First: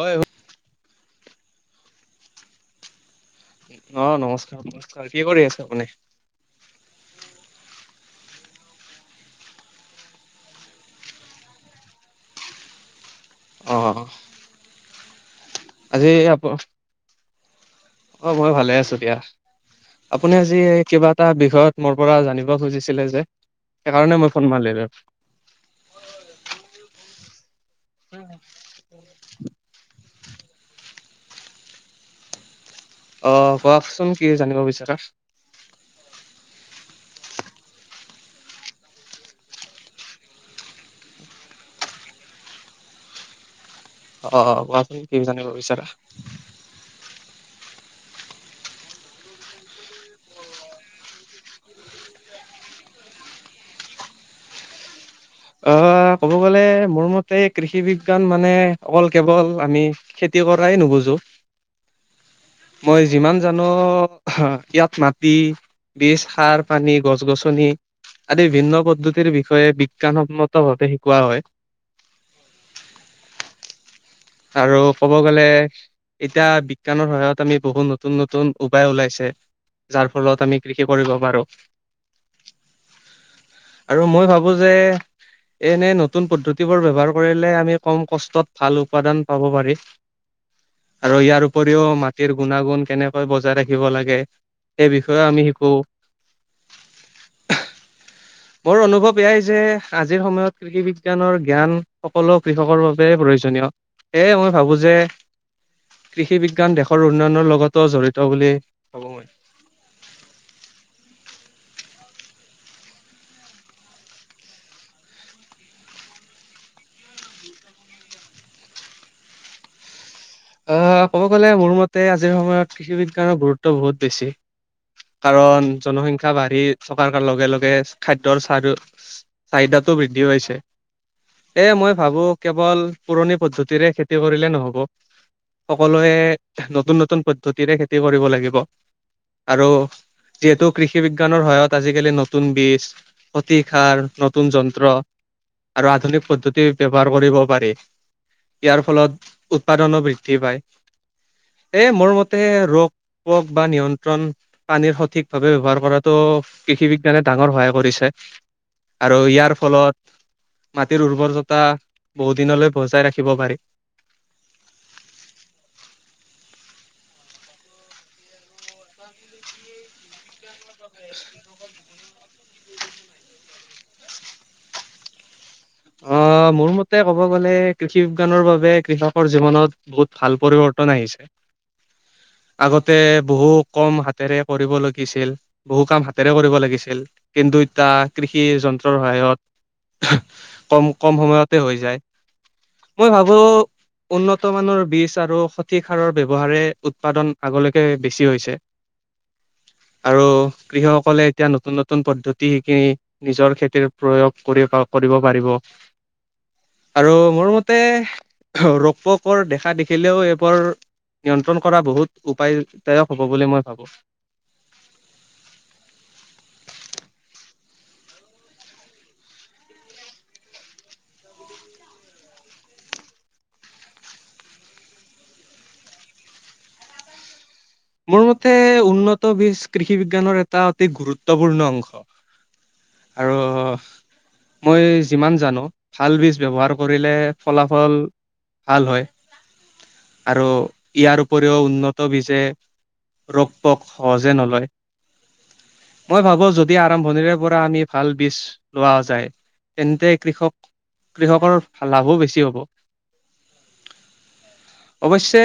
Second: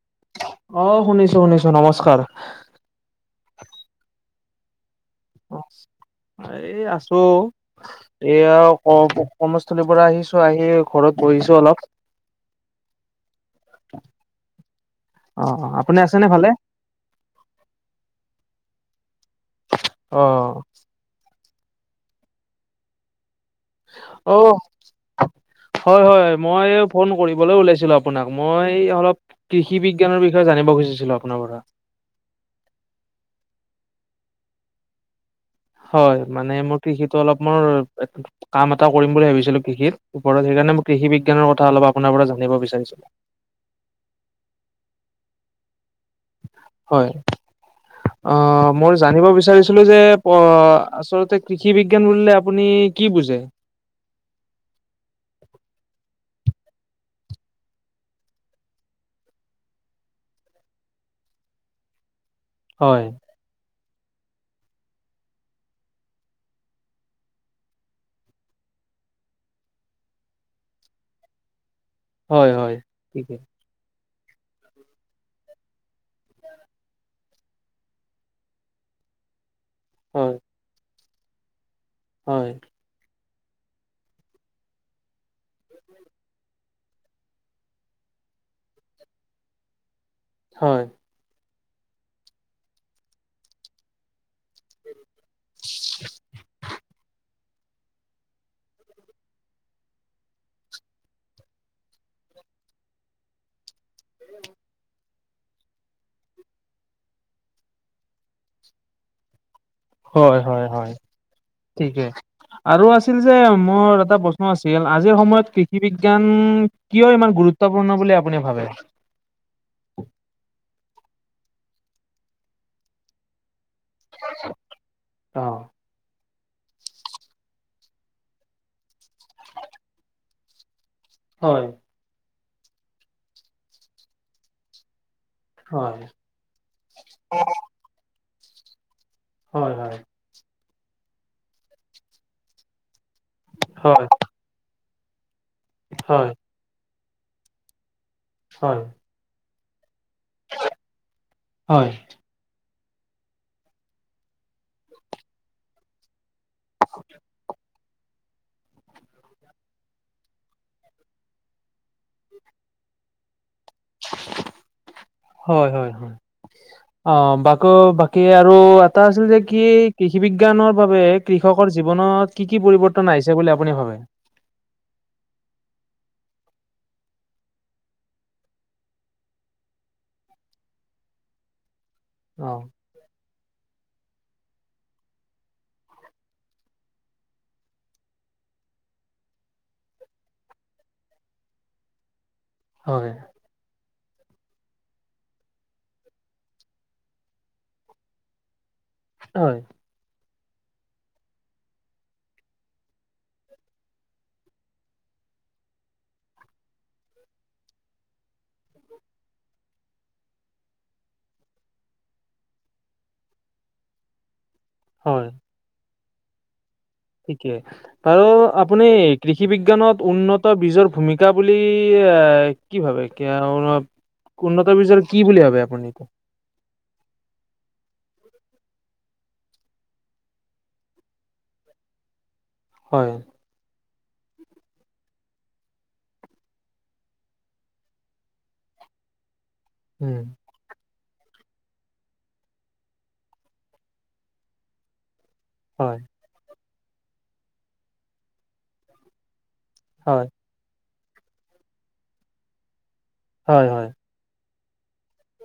হয় হয়। আহ শুনিছো- শুনিছো নমস্কাৰ। অ নমস্কাৰ- নমস্কাৰ। কি কৰি আছে আপুনি এই আছো অ। এয়া ক কৰ্মস্থলীৰ পৰা আহিছো, আহি ঘৰত বহিছো অলপ। অঁ। অ আপুনি আজি আছেনে আপু, ভালে অ মই ভালে আছো দিয়া। অ আপুনি আজি কিবা এটা বিষয়ত মোৰ পৰা জানিব খুজিছিলে যে? সেইকাৰণে মই ফোন অঁ, মাৰিলো হয় হয় মই ফোন কৰিবলৈ ওলাইছিলো আপোনাক। মই অলপ কৃষি বিজ্ঞানৰ বিষ য়ে জানিব খুজিছিলো আপোনাৰ পৰা। অঁ কওকচোন কি জানিব বিচাৰা? হয় মানে মোৰ কৃষিতো অলপ মোৰ কাম এটা কৰিম বুলি ভাবিছিলো কৃষিত ওপৰত সেইকাৰণে মই কৃষি বিজ্ঞানৰ কথা অলপ আপোনাৰ পৰা জানিব বিচাৰিছিলোঁ। অঁ কোৱাচোন কি জানিব বিচাৰা? হয়। অঁ মই জানিব বিচাৰিছিলো যে অ আচলতে কৃষি বিজ্ঞান বুলিলে আপুনি কি বুজে? [inaudible] অ ক'ব গলে মোৰ মতে কৃষি বিজ্ঞান মানে অকল কেৱল আমি খেতি কৰাই নুবুজো। মই হয় যিমান জানো হ, ইয়াত মাটি, বীজ, সাৰ-পানী, গছ-গছনি আদি ভিন্ন পদ্ধতিৰ বিষয়ে বিজ্ঞানসন্মত ভাৱে শিকোৱা হয়। হয় হয় ঠিকে। আৰু ক'ব গলে এতিয়া বিজ্ঞানৰ সহায়ত আমি বহুত নতুন নতুন উপায় ওলাইছে। যাৰ হয় ফলত আমি কৃষি কৰিব পাৰো। হয়। আৰু মই ভাবো যে এনে নতুন পদ্ধতিবোৰ ব্যৱহাৰ কৰিলে আমি কম কষ্টত ভাল উৎপাদন পাব পাৰি। হয় আৰু ইয়াৰ উপৰিও মাটিৰ গুণাগুণ কেনেকৈ বজাই ৰাখিব লাগে সেই বিষ য়ো আমি শিকো। মোৰ অনুভৱ এয়াই যে আজিৰ সময়ত কৃষি বিজ্ঞানৰ জ্ঞান সকলো কৃষকৰ বাবে প্ৰয়োজনীয়। এয়াই মই ভাবো যে কৃষি বিজ্ঞান দেশৰ উন্নয়নৰ লগতো জড়িত বুলি ভাবো মই। হয় হয় হয় ঠিকেই। আৰু আছিল যে মোৰ এটা প্ৰশ্ন আছিল আজিৰ সময়ত কৃষি বিজ্ঞান কিয় ইমান গুৰুত্ব গুৰুত্বপূৰ্ণ বুলি আপুনি ভাবে? অঁ ক'ব গ'লে মোৰ মতে আজিৰ সময়ত কৃষি বিজ্ঞানৰ গুৰুত্ব বহুত বেছি অ কাৰণ জনসং খ্যা বাঢ়ি থকাৰ লগে লগে খাদ্যৰ চাৰ চাহিদাতো বৃদ্ধি হৈছে। এ হয় মই ভাবো কেৱল পুৰণি পদ্ধতিৰে খেতি কৰিলে নহব। হয় সকলোৱে নতুন নতুন পদ্ধতিৰে খেতি কৰিব লাগিব। আৰু হয় হয় যিহেতু কৃষি বিজ্ঞানৰ সহায়ত আজিকালি নতুন বীজ অতি সাৰ, হয় নতুন যন্ত্ৰ আৰু হয় আধুনিক হয় পদ্ধতিৰ ব্যৱহাৰ কৰিব পাৰি। ইয়াৰ হয় ফলত উৎপাদনো বৃদ্ধ বৃদ্ধি পায়। এই হয় মোৰ মতে ৰোগ পোৱগ বা নিয়ন্ত্ৰণ, পানীৰ সঠিক ভাৱে ব্যৱহাৰ কৰাতো কৃষি বিজ্ঞানে ডাঙৰ সহায় কৰি ছে আৰু ইয়াৰ ফলত মাটিৰ উৰ্বৰতা বহু দিনলৈ বজাই ৰাখিব পাৰি। হয় হয় হয়। অঁহ বাক বাকী আৰু এটা আছিল যে কি কৃষি বিজ্ঞান বিজ্ঞানৰ বাবে কৃষকৰ জীৱনত কি কি পৰিৱৰ্তন আহিছে বুলি আপুনি ভাবে? অহ অহ মোৰ মতে ক'ব গ'লে কৃষি বিজ্ঞানৰ বাবে কৃষকৰ জীৱনত বহুত ভাল পৰিৱৰ্তন আহিছে। অ আগতে বহু কম হাতেৰে কৰিব লগিছিল। বহু কাম হাতেৰে কৰিব লাগিছিল কিন্তু এতিয়া কৃষি যন্ত্ৰৰ সহায়ত কম কম সময়তে হৈ যায়। মই হয় ভাবো উন্নত মানৰ বীজ আৰু সঠিক সাৰৰ ব্যৱহাৰে উৎপাদন আগলৈকে বেছি হৈছে। হয়। আৰু কৃষকসকলে এতিয়া নতুন নতুন পদ্ধতি শিকি নিজৰ খেতিৰ প্ৰয়োগ কৰিব কৰি কব পৰিব। আৰু মোৰ মতে ৰপকৰ দেখা দেখিলেও এইবোৰ নিয়ন্ত্ৰণ কৰা বহুত উপায়দায়ক হ'ব বুলি মই ভাবোঁ। হয়। ঠিকে বাৰু আপুনি কৃষি বিজ্ঞানত উন্নত বীজৰ ভূমিকা বুলি আ কি ভাবে? কি উন্নত বীজৰ কি বুলি ভাবে আপুনি‌ কওক? [unintelligible] মোৰ মতে উন্নত বীজ কৃষি বিজ্ঞানৰ এটা অতি গুৰুত্বপূৰ্ণ অংশ। হয় আৰু মই যিমান জানো ভাল বীজ ব্যৱহাৰ কৰিলে ফলাফল ভাল হয় উম আৰু ইয়াৰ উপৰিও উন্নত বিজে ৰক পোক সহজে নলয়। হয় মই ভাবো যদি যদি আৰম্ভণিৰে পৰা আমি ভাল বীজ লোৱা যায়। তেন্তে হয় কৃষক কৃষকৰ লাভো বেছি হ'ব। হয় হয়। অৱশ্যে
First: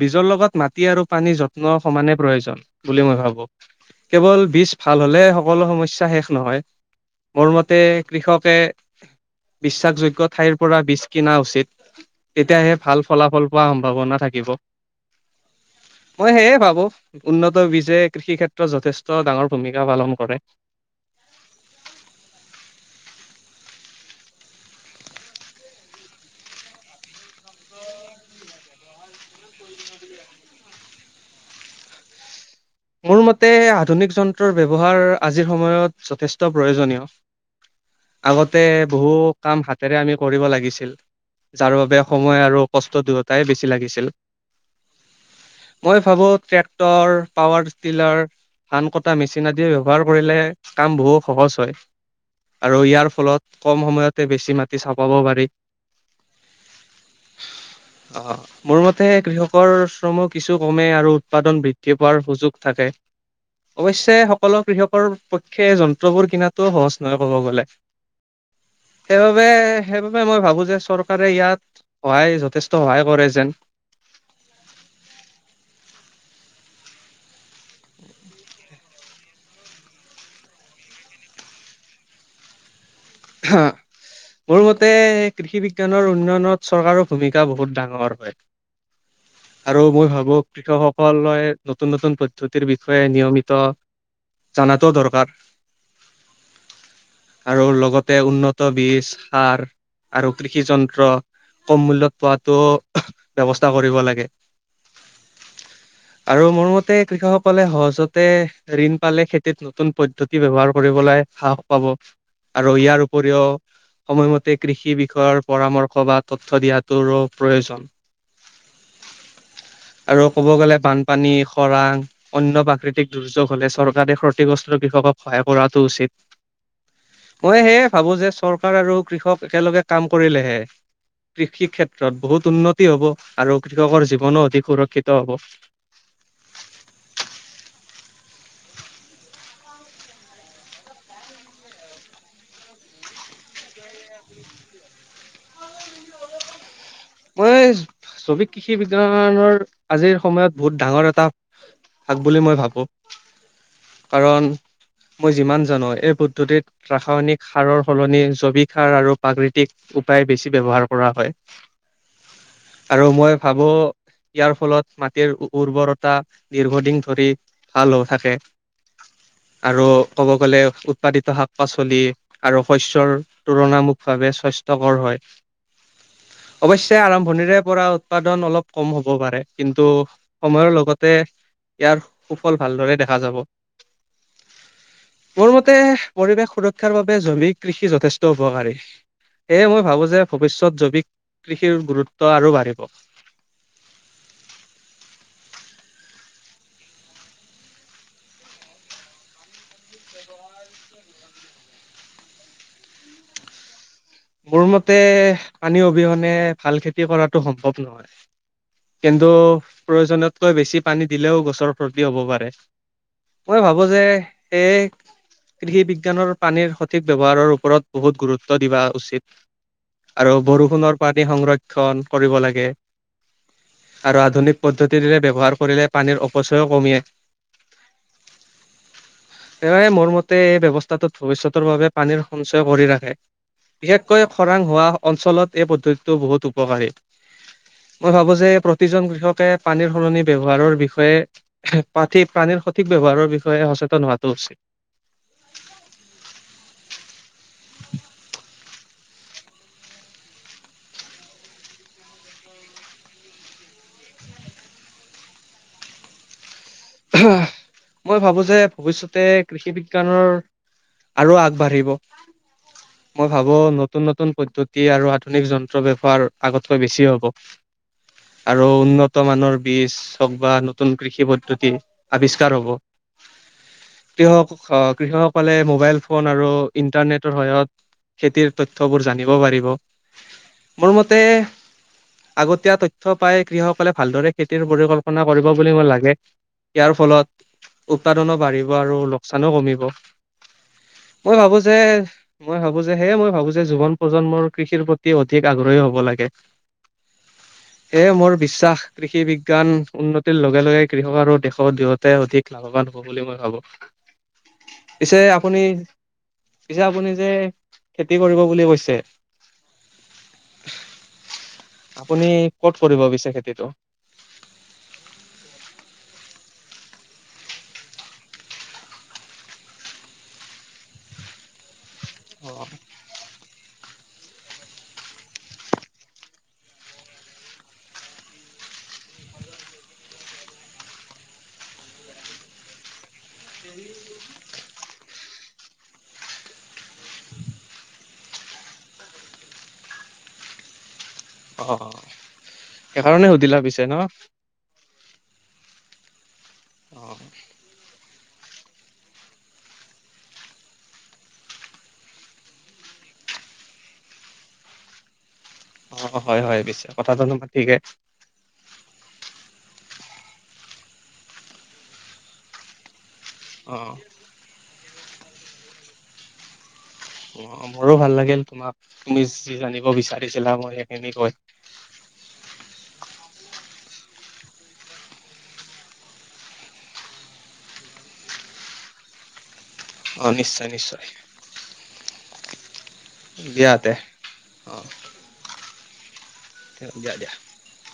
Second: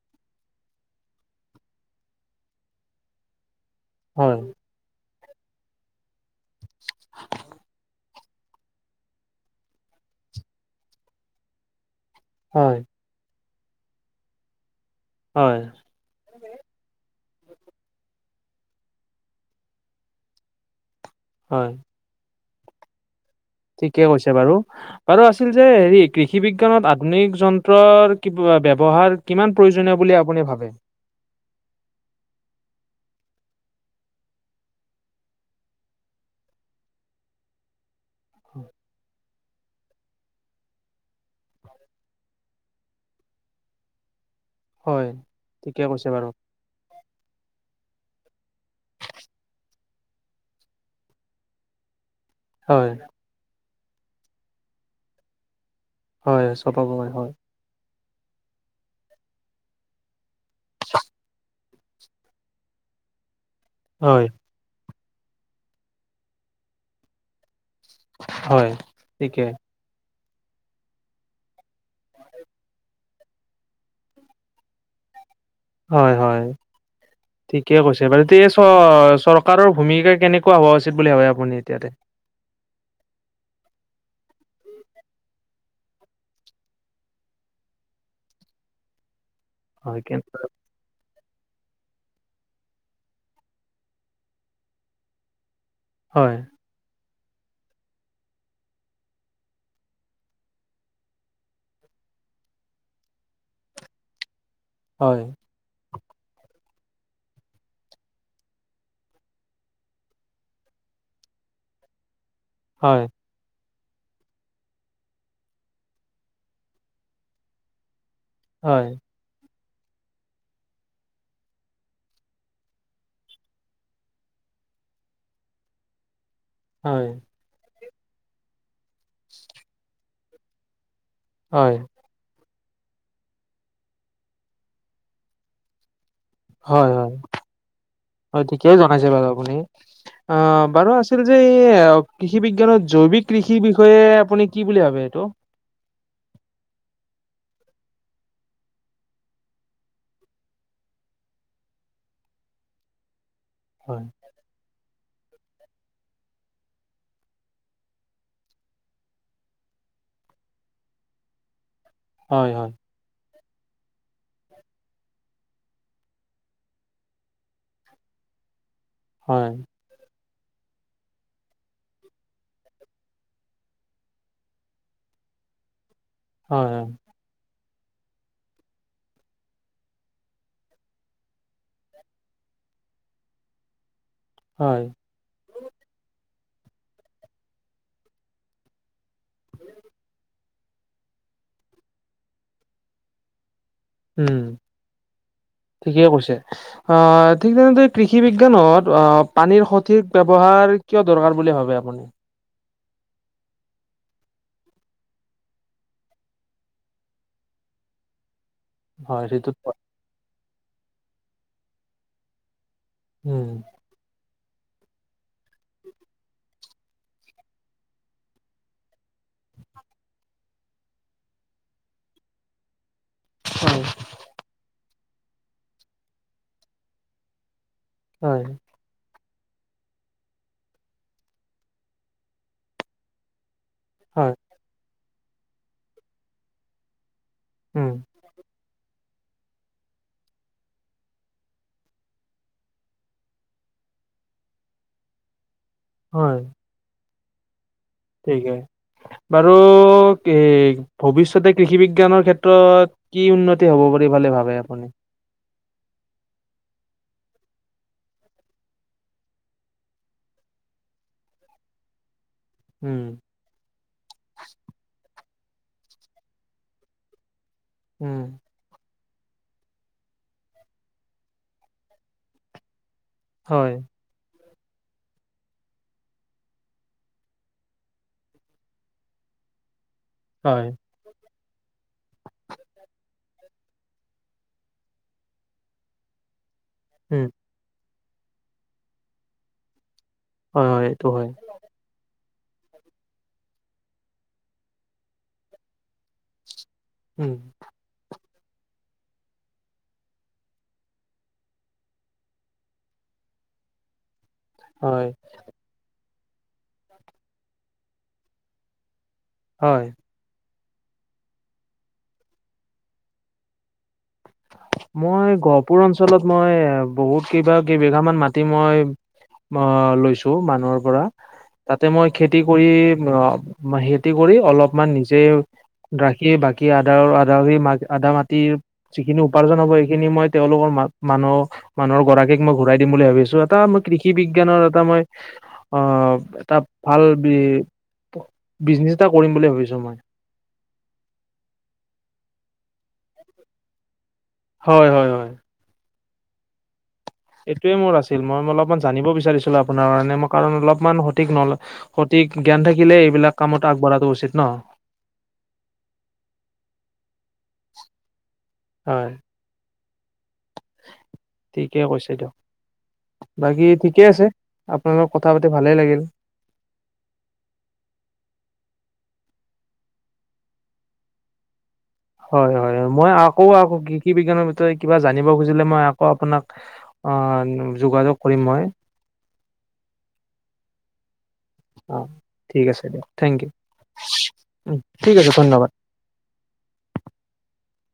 বীজৰ লগত মাটি আৰু পানীৰ যত্নৰ সমানে প্ৰয়োজন বুলি মই ভাবো। কেৱল হয় বীজ ভাল হলে সকলো সমস্যা শেষ নহয়। মোৰ মতে কৃষকে বিশ্বাসযোগ্য ঠাইৰ পৰা বীজ কিনা উচিত। তেতিয়াহে হয় ভাল ফলাফল পোৱাৰ সম্ভাৱনা থাকিব। হয় মই সেয়ে ভাবো। উন্নত বীজে কৃষি ক্ষেত্ৰত যথেষ্ট ডাঙৰ ভূমিকা পালন কৰে। হয়। ঠিকে কৈছে বাৰু। বাৰু আছিল যে হেৰি কৃষি বিজ্ঞানত আধুনিক যন্ত্ৰৰ কিব বা ব্যৱহাৰ কিমান প্ৰয়োজনীয় বুলি আপুনি ভাবে? [unintelligible] মোৰ মতে আধুনিক যন্ত্ৰৰ ব্যৱহাৰ আজিৰ সময়ত যথেষ্ট প্ৰয়োজনীয়। আগতে বহু কাম হাতেৰে আমি কৰিব লাগিছিল। যাৰ বাবে সময় আৰু কষ্ট দুয়োটাই বেছি লাগিছিল। হয় ঠিকে মই কৈছে বাৰু ভাবো ট্ৰেক্টৰ স্তিলাৰ, ধান কটা মেচিন আদি ব্যৱহাৰ কৰিলে কাম বহু সহজ হয়। আৰু হয় ইয়াৰ ফলত কম সময়তে বেছি মাটি চাপাব পাৰি। হয় চপাব পাৰি হয় অহ মোৰ মতে কৃষকৰ শ্ৰমো কিছু কমে আৰু উৎপাদন বৃদ্ধি হোৱাৰ সুযোগ থাকে। অৱশ্যে সকলো কৃষক কৃষৰ পক্ষে যন্ত্ৰবোৰ কিনাতোও সহজ নহয় কব গ'লে। হয় ঠিকে সেইবাবে সেইবাবে সেই বিষয়ে মই ভাবো যে, চৰকাৰে ইয়াত সহায় যথেষ্ট সহায় কৰে যেন। [unintelligible] হয় হয়। ঠিকে কৈছে বাৰু। এতেয়া চ চৰকাৰৰ ভূমিকা কেনেকুৱা হোৱা উচিত বুলি ভাবে আপুনি এতিয়াতে? হা মোৰ মতে কৃষি বিজ্ঞানৰ উন্নয়নত চৰকাৰৰ ভূমিকা বহুত ডাঙৰ হয়। আৰু হয় মই ভাবো কেনেকুৱা কৃষকসকলে নতুন নতুন পদ্ধতিৰ বিষয়ে নিয়মিত জনাটো দৰকাৰ। হয়। আৰু লগতে উন্নত বীজ, সাৰ আৰু কৃষি যন্ত্ৰ কম মূল্যত পোৱাতো ব্যৱস্থা কৰিব লাগে। হয়। আৰু মোৰ মতে কৃষকসকলে সহজতে ঋণ পালে খেতিত নতুন পদ্ধতি ব্যৱহাৰ কৰি কৰিবলৈ সাহস পাব আৰু হয় ইয়াৰ উপৰিও সময়মতে কৃষি বিষয়ৰ পৰামৰ্শ বা তথ্য দিয়াটোৰো প্ৰয়োজন। হয়। [inaudible] [unintelligible] আৰু ক'ব গ'লে বানপানী, খৰাং, অন্য প্ৰাকৃতিক দুৰ্যোগ হলে চৰকাৰে ক্ষতিগ্ৰস্ত কৃষক কৃষক সহায় কৰাটো উচিত। হয় মই সেয়ে ভাবো যে চৰকাৰ আৰু কৃষক একেলগে কাম কৰিলেহে কৃষি হয় ক্ষেত্ৰত বহুত উন্নত বৃদ্ধি হ'ব আৰু কৃষকৰ জীৱনো অধিক সুৰক্ষিত হ'ব। হয় হয়, হয় ঠিকেই জনাইছে বাৰু আপুনি। অঁহ বাৰু আছিল যে এই কৃষি বিজ্ঞানৰ জৈৱিক কৃষিৰ বিষয়ে আপুনি কি বুলি ভাবে এইটো? [unintelligible] মই জৈৱিক কৃষি বিজ্ঞানৰ আজিৰ সময়ত বহুত ডাঙৰ এটা ভাগ বুলি মই ভাবো, হয় কাৰণ মই যিমান জানো এই পদ্ধতিত ৰাসায়নিক সাৰৰ সলনি জৈৱিক সাৰ আৰু প্ৰাকৃতিক উপায় বেছি ব্যৱহাৰ কৰা হয়। হয় হয়। চাব' ইয়াৰ ফলত মাটিৰ উৰ্বৰতা দীৰ্ঘদিন ধৰি ভাল হৈ থাকে। হয় আৰু ক'ব গ'লে উৎপাদিত শাক পাচলি আৰু শস্যৰ তুলনামুলক ভাৱে স্বাস্থ্যকৰ হয়। [inaudible] হয় হয় অৱশ্যে আৰম্ভণিৰে পৰা উৎপাদন অলপ কম হ'ব পাৰে, কিন্তু সময়ৰ লগতে ইয়াৰ সুফল ভালদৰে দেখা যাব। হয় মোৰ মতে পৰিৱেশ সুৰক্ষাৰ বাবে জৈৱিক কৃষি যথেষ্ট উপকাৰী। সেয়ে মই ভাবোঁ যে ভৱিষ্যত জৈৱিক কৃষিৰ গুৰুত্ব আৰু বাঢ়িব। উম। [inaudible] ঠিকেই কৈছে। আহ ঠিক তেনেদৰে কৃষি বিজ্ঞানত অ পানীৰ সঠিক ব্যৱহাৰ কিয় দৰকাৰ বুলি ভাবে আপুনি? মোৰ মতে পানী অবিহনে ভাল খেতি কৰাটো সম্ভৱ নহয়। হয় কিন্তু সেইটোত প্ৰয়োজনতকৈ বেছি পানী দিলেও গছৰ ক্ষতি হ'ব পাৰে। উম মই ভাবো যে সেয়েহে কৃষি বিজ্ঞানৰ পানীৰ সঠিক ব্যৱহাৰৰ ওপৰত বহুত গুৰুত্ব দিবা উচি ত আৰু বৰষুণৰ পানী সংৰক্ষণ কৰিব লাগে, হয় আৰু আধুনিক পদ্ধতিৰে ব্যৱহাৰ কৰিলে পানীৰ অপচয়ো কমে। হয়। সেইবাবে মোৰ মতে এই ব্যৱস্থাটোত ভৱিষ্যতৰ বাবে পানীৰ সঞ্চয় কৰি ৰাখে। বিশেষকৈ হয় খৰাং হোৱা অঞ্চলত এই পদ্ধতিটো বহুত উপকাৰী। মই ভাবো যে প্ৰতিজন কৃষকে পানীৰ সলনি ব্যৱহাৰৰ বিষয়ে পাঠি - পানীৰ সঠিক ব্যৱহাৰৰ বিষয়ে সচেতন হোৱা তছে হয়। ঠিক বাৰু এ ভৱিষ্যতে কৃষি বিজ্ঞানৰ ক্ষেত্ৰত কি উন্নতি হ'ব পাৰি ভাল লে ভাবে আপুনি? মই ভাবো যে ভৱিষ্যতে কৃষি বিজ্ঞানৰ আৰু আগবাঢ়িব উম, মই ভাবো নতুন নতুন পদ্ধতি আৰু আ ধুনিক যন্ত্ৰ ব্যৱহাৰ আগতকৈ বেছি হ'ব উম, আৰু উন্নত বৰ্তমানৰ বীজ হওক বা নতুন কৃষি পদ্ধতি আৱিষ্কাৰ হ'ব। হয়। কৃষক অ কৃষকসকলে মোবাইল ফোন আৰু ইন্টাৰনেটৰ সহায়ত খেতিৰ তথ্যবোৰ জানিব পাৰিব। হয়, মোৰ মতে আগতীয়া তথ্য পাই কৃষকসকলে ভালদৰে খেতিৰ পৰিকল্পনা কৰিব বুলি মোৰ লাগে ইয়াৰ উম, ফলত উৎপাদনো বাঢ়িব আৰু লোকচানো কমিব। হয়, হয়, এইটো হয়। মই ভাবো যে মই ভাবো যে সেয়ে মই ভাবো যে জীৱন প্ৰজন্মৰ কৃষিৰ প্ৰতি অধিক আগ্ৰহী হব লাগে। উম, এয়ে মোৰ বিশ্বাস কৃষি বিজ্ঞান উন্নতিৰ লগে লগে কৃষক আৰু দেশ [unintelligible] অধিক লাভৱান হব বুলি মই ভাবো। হয়, পিছে আপুনি পিছে আপুনি যে খেতি কৰিব বুলি কৈছে হয়। আপুনি কত কৰিব পিছে খেতিটো? মই গহপুৰ অঞ্চলত মই বহুত কেইবা - কেই বিঘা মান মাটি মই আ লৈছো মানুহৰ পৰা তাতে মই খেতি কৰি অ', অ [unintelligible] খেতি কৰি অলপমান নিজে ৰাখি বাকী আদা - আদা - আদা মাটি যিখিনি উপাৰ্জন হ'ব এইখিনি মই তেওঁলোকৰ মা - মানুহ - মানুহৰ গৰাকীক মই ঘূৰাই দিম বুলি ভাবিছো, এটা মই কৃষি বি জ্ঞানৰ এটা মই আহ এটা ভাল বি বিজনেছ এটা কৰিম বুলি ভাবিছো মই। অ সেইকাৰণে সুধিলা পিছে ন? হয় হয় হয়। অ', এইটোৱে মোৰ আছে। ছিল‌ মই অলপমান জানিব বিচাৰিছিলো আপোনাৰ কাৰণে মই কাৰণ অলপমান সঠিক নল সঠিক জ্ঞান থাকিলে এইবিলাক কামত আগবঢ়াটো উচিত ন? অ' হয় হয় পিছে কথাটো তোমাৰ ঠিকে। হয়, ঠিকে কৈছে দিয়ক। বাকী অ'। ঠিকে আছে আপোনাৰ লগৰ কথা পাতি ভালে লাগিল। অ' মোৰো ভাল লাগিল তোমাক তুমি যি জানিব বিচাৰিছিলা মই সেইখিনি কৈ হয় হয় হয়, মই আকৌ আকৌ কৃষি বিজ্ঞানৰ ভিতয় কিবা জানিব খুজিলে মই আকৌ আপোনাক অ যোগাযোগ কৰিম মই। অ' নিশ্চয় নিশ্চয়। অ' ঠিক আছে দিয় থেংক ইউ, দিয়া তে অ ঠিক আছে ধন্যবাদ। [unintelligible]